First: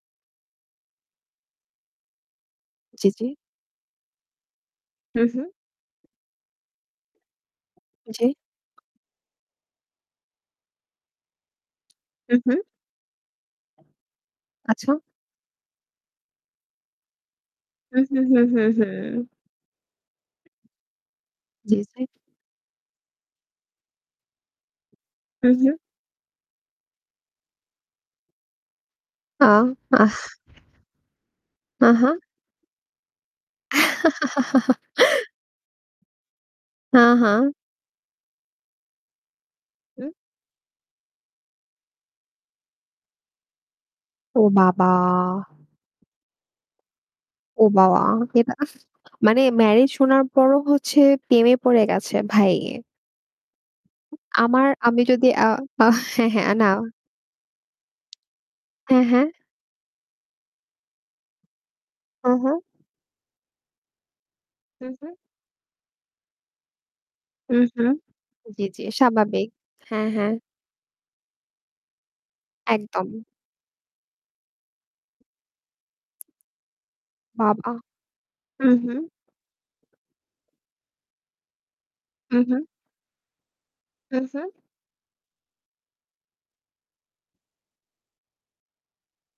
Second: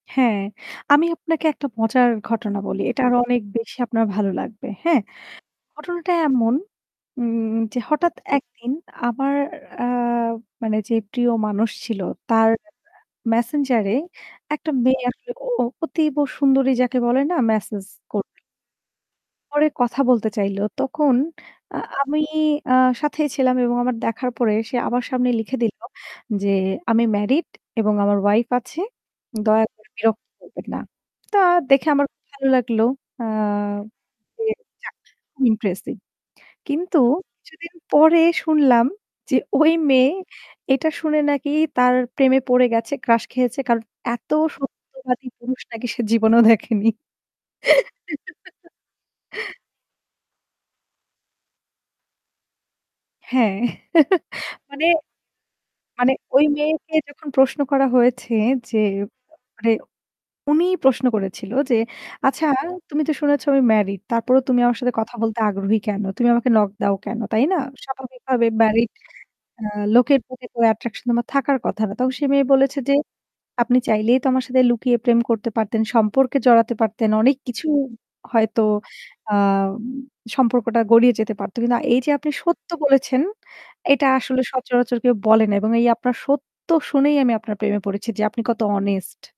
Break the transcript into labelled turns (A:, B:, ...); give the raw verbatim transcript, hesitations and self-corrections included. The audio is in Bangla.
A: হ্যাঁ, আমি আপনাকে একটা মজার ঘটনা বলি। এটা
B: জি,
A: আরো
B: জি।
A: অনেক বেশি আপনার ভালো লাগবে, হ্যাঁ?
B: হু, হু।
A: ঘটনাটা এমন যে উম হঠাৎ
B: জি।।
A: একদিন আমার অ্যা মানে যে প্রিয় মানুষ ছিল,
B: হু,
A: তার
B: হু।
A: অ্যা মেসেঞ্জারে একটা
B: আচ্ছা।
A: মেয়ে আসলে অ অতীব সুন্দরী যাকে বলে না? মেসেজ
B: হু, হু,
A: কর
B: হু, হু, হু।
A: করে কথা বলতে চাইল। তখন
B: জি,
A: আ
B: জি।
A: আমি অ্যা সাথেই ছিলাম এবং আমার দেখার পরে সে আমার সামনে
B: হু,
A: লিখে
B: হু।
A: দিল যে "আমি ম্যারিড এবং আমার ওয়াইফ আছে।
B: আ
A: দয়া করে বিরক্ত
B: আহ।
A: করবেন না।" তা দেখে আমার
B: আহা।
A: খুব ভালো লাগলো। [unintelligible] আ খুব ইন্টারেস্টিং। কিন্তু
B: হ্যাঁ, হ্যাঁ।
A: কিছুদিন পরে শুনলাম যে ওই মেয়ে
B: উম
A: এটা শুনে নাকি তার প্রেমে পড়ে গেছে। ক্রাশ খেয়েছে। কারণ এত
B: ও বাবা!
A: সত্যবাদী পুরুষ নাকি সে জীবনেও দেখেনি।
B: ও বাবা! এটা মানে ম্যারি শোনার পরও হচ্ছে পেমে পড়ে গেছে ভাই।
A: হ্যাঁ
B: আমার
A: মানে
B: আমি যদি আ
A: মানে
B: হ্যাঁ,
A: ওই
B: হ্যাঁ, না।
A: মেয়েকে যখন প্রশ্ন করা হয়েছে যে
B: হ্যাঁ, হ্যাঁ।
A: এনে উনি প্রশ্ন করেছিল যে
B: হু,
A: "আচ্ছা
B: হু।
A: তুমি তো শুনেছো আমি ম্যারিড। তারপরেও তুমি আমার
B: হু,
A: সাথে
B: হু।
A: কথা বলতে আগ্রহী কেন? তুমি আমাকে নক দাও কেন? তাই
B: হু,
A: না?
B: হু।
A: স্বাভাবিকভাবে
B: জি, জি,
A: ম্যারিড
B: সাবাবিক,
A: অ্যা
B: হ্যাঁ,
A: লোকের
B: হ্যাঁ।
A: প্রতি তো attraction তোমার থাকার কথা না।" তখন সে মেয়ে বলেছে যে
B: একদম।
A: "আপনি চাইলেই তো আমার সাথে লুকিয়ে প্রেম করতে পারতেন, সম্পর্কে জড়াতে পারতেন। অনেক কিছু
B: বাবা।
A: হয়তো
B: হুম, হুম।
A: আম সম্পর্কটা গড়িয়ে যেতে পারতো। কিন্তু এই যে আপনি
B: হু, হু।
A: সত্য বলেছেন, এটা
B: হু,
A: আসলে
B: হু।
A: সচরাচর কেউ বলে না। এবং এই আপনার সত্য শুনেই আমি আপনার প্রেমে পড়েছি যে আপনি কত honest।"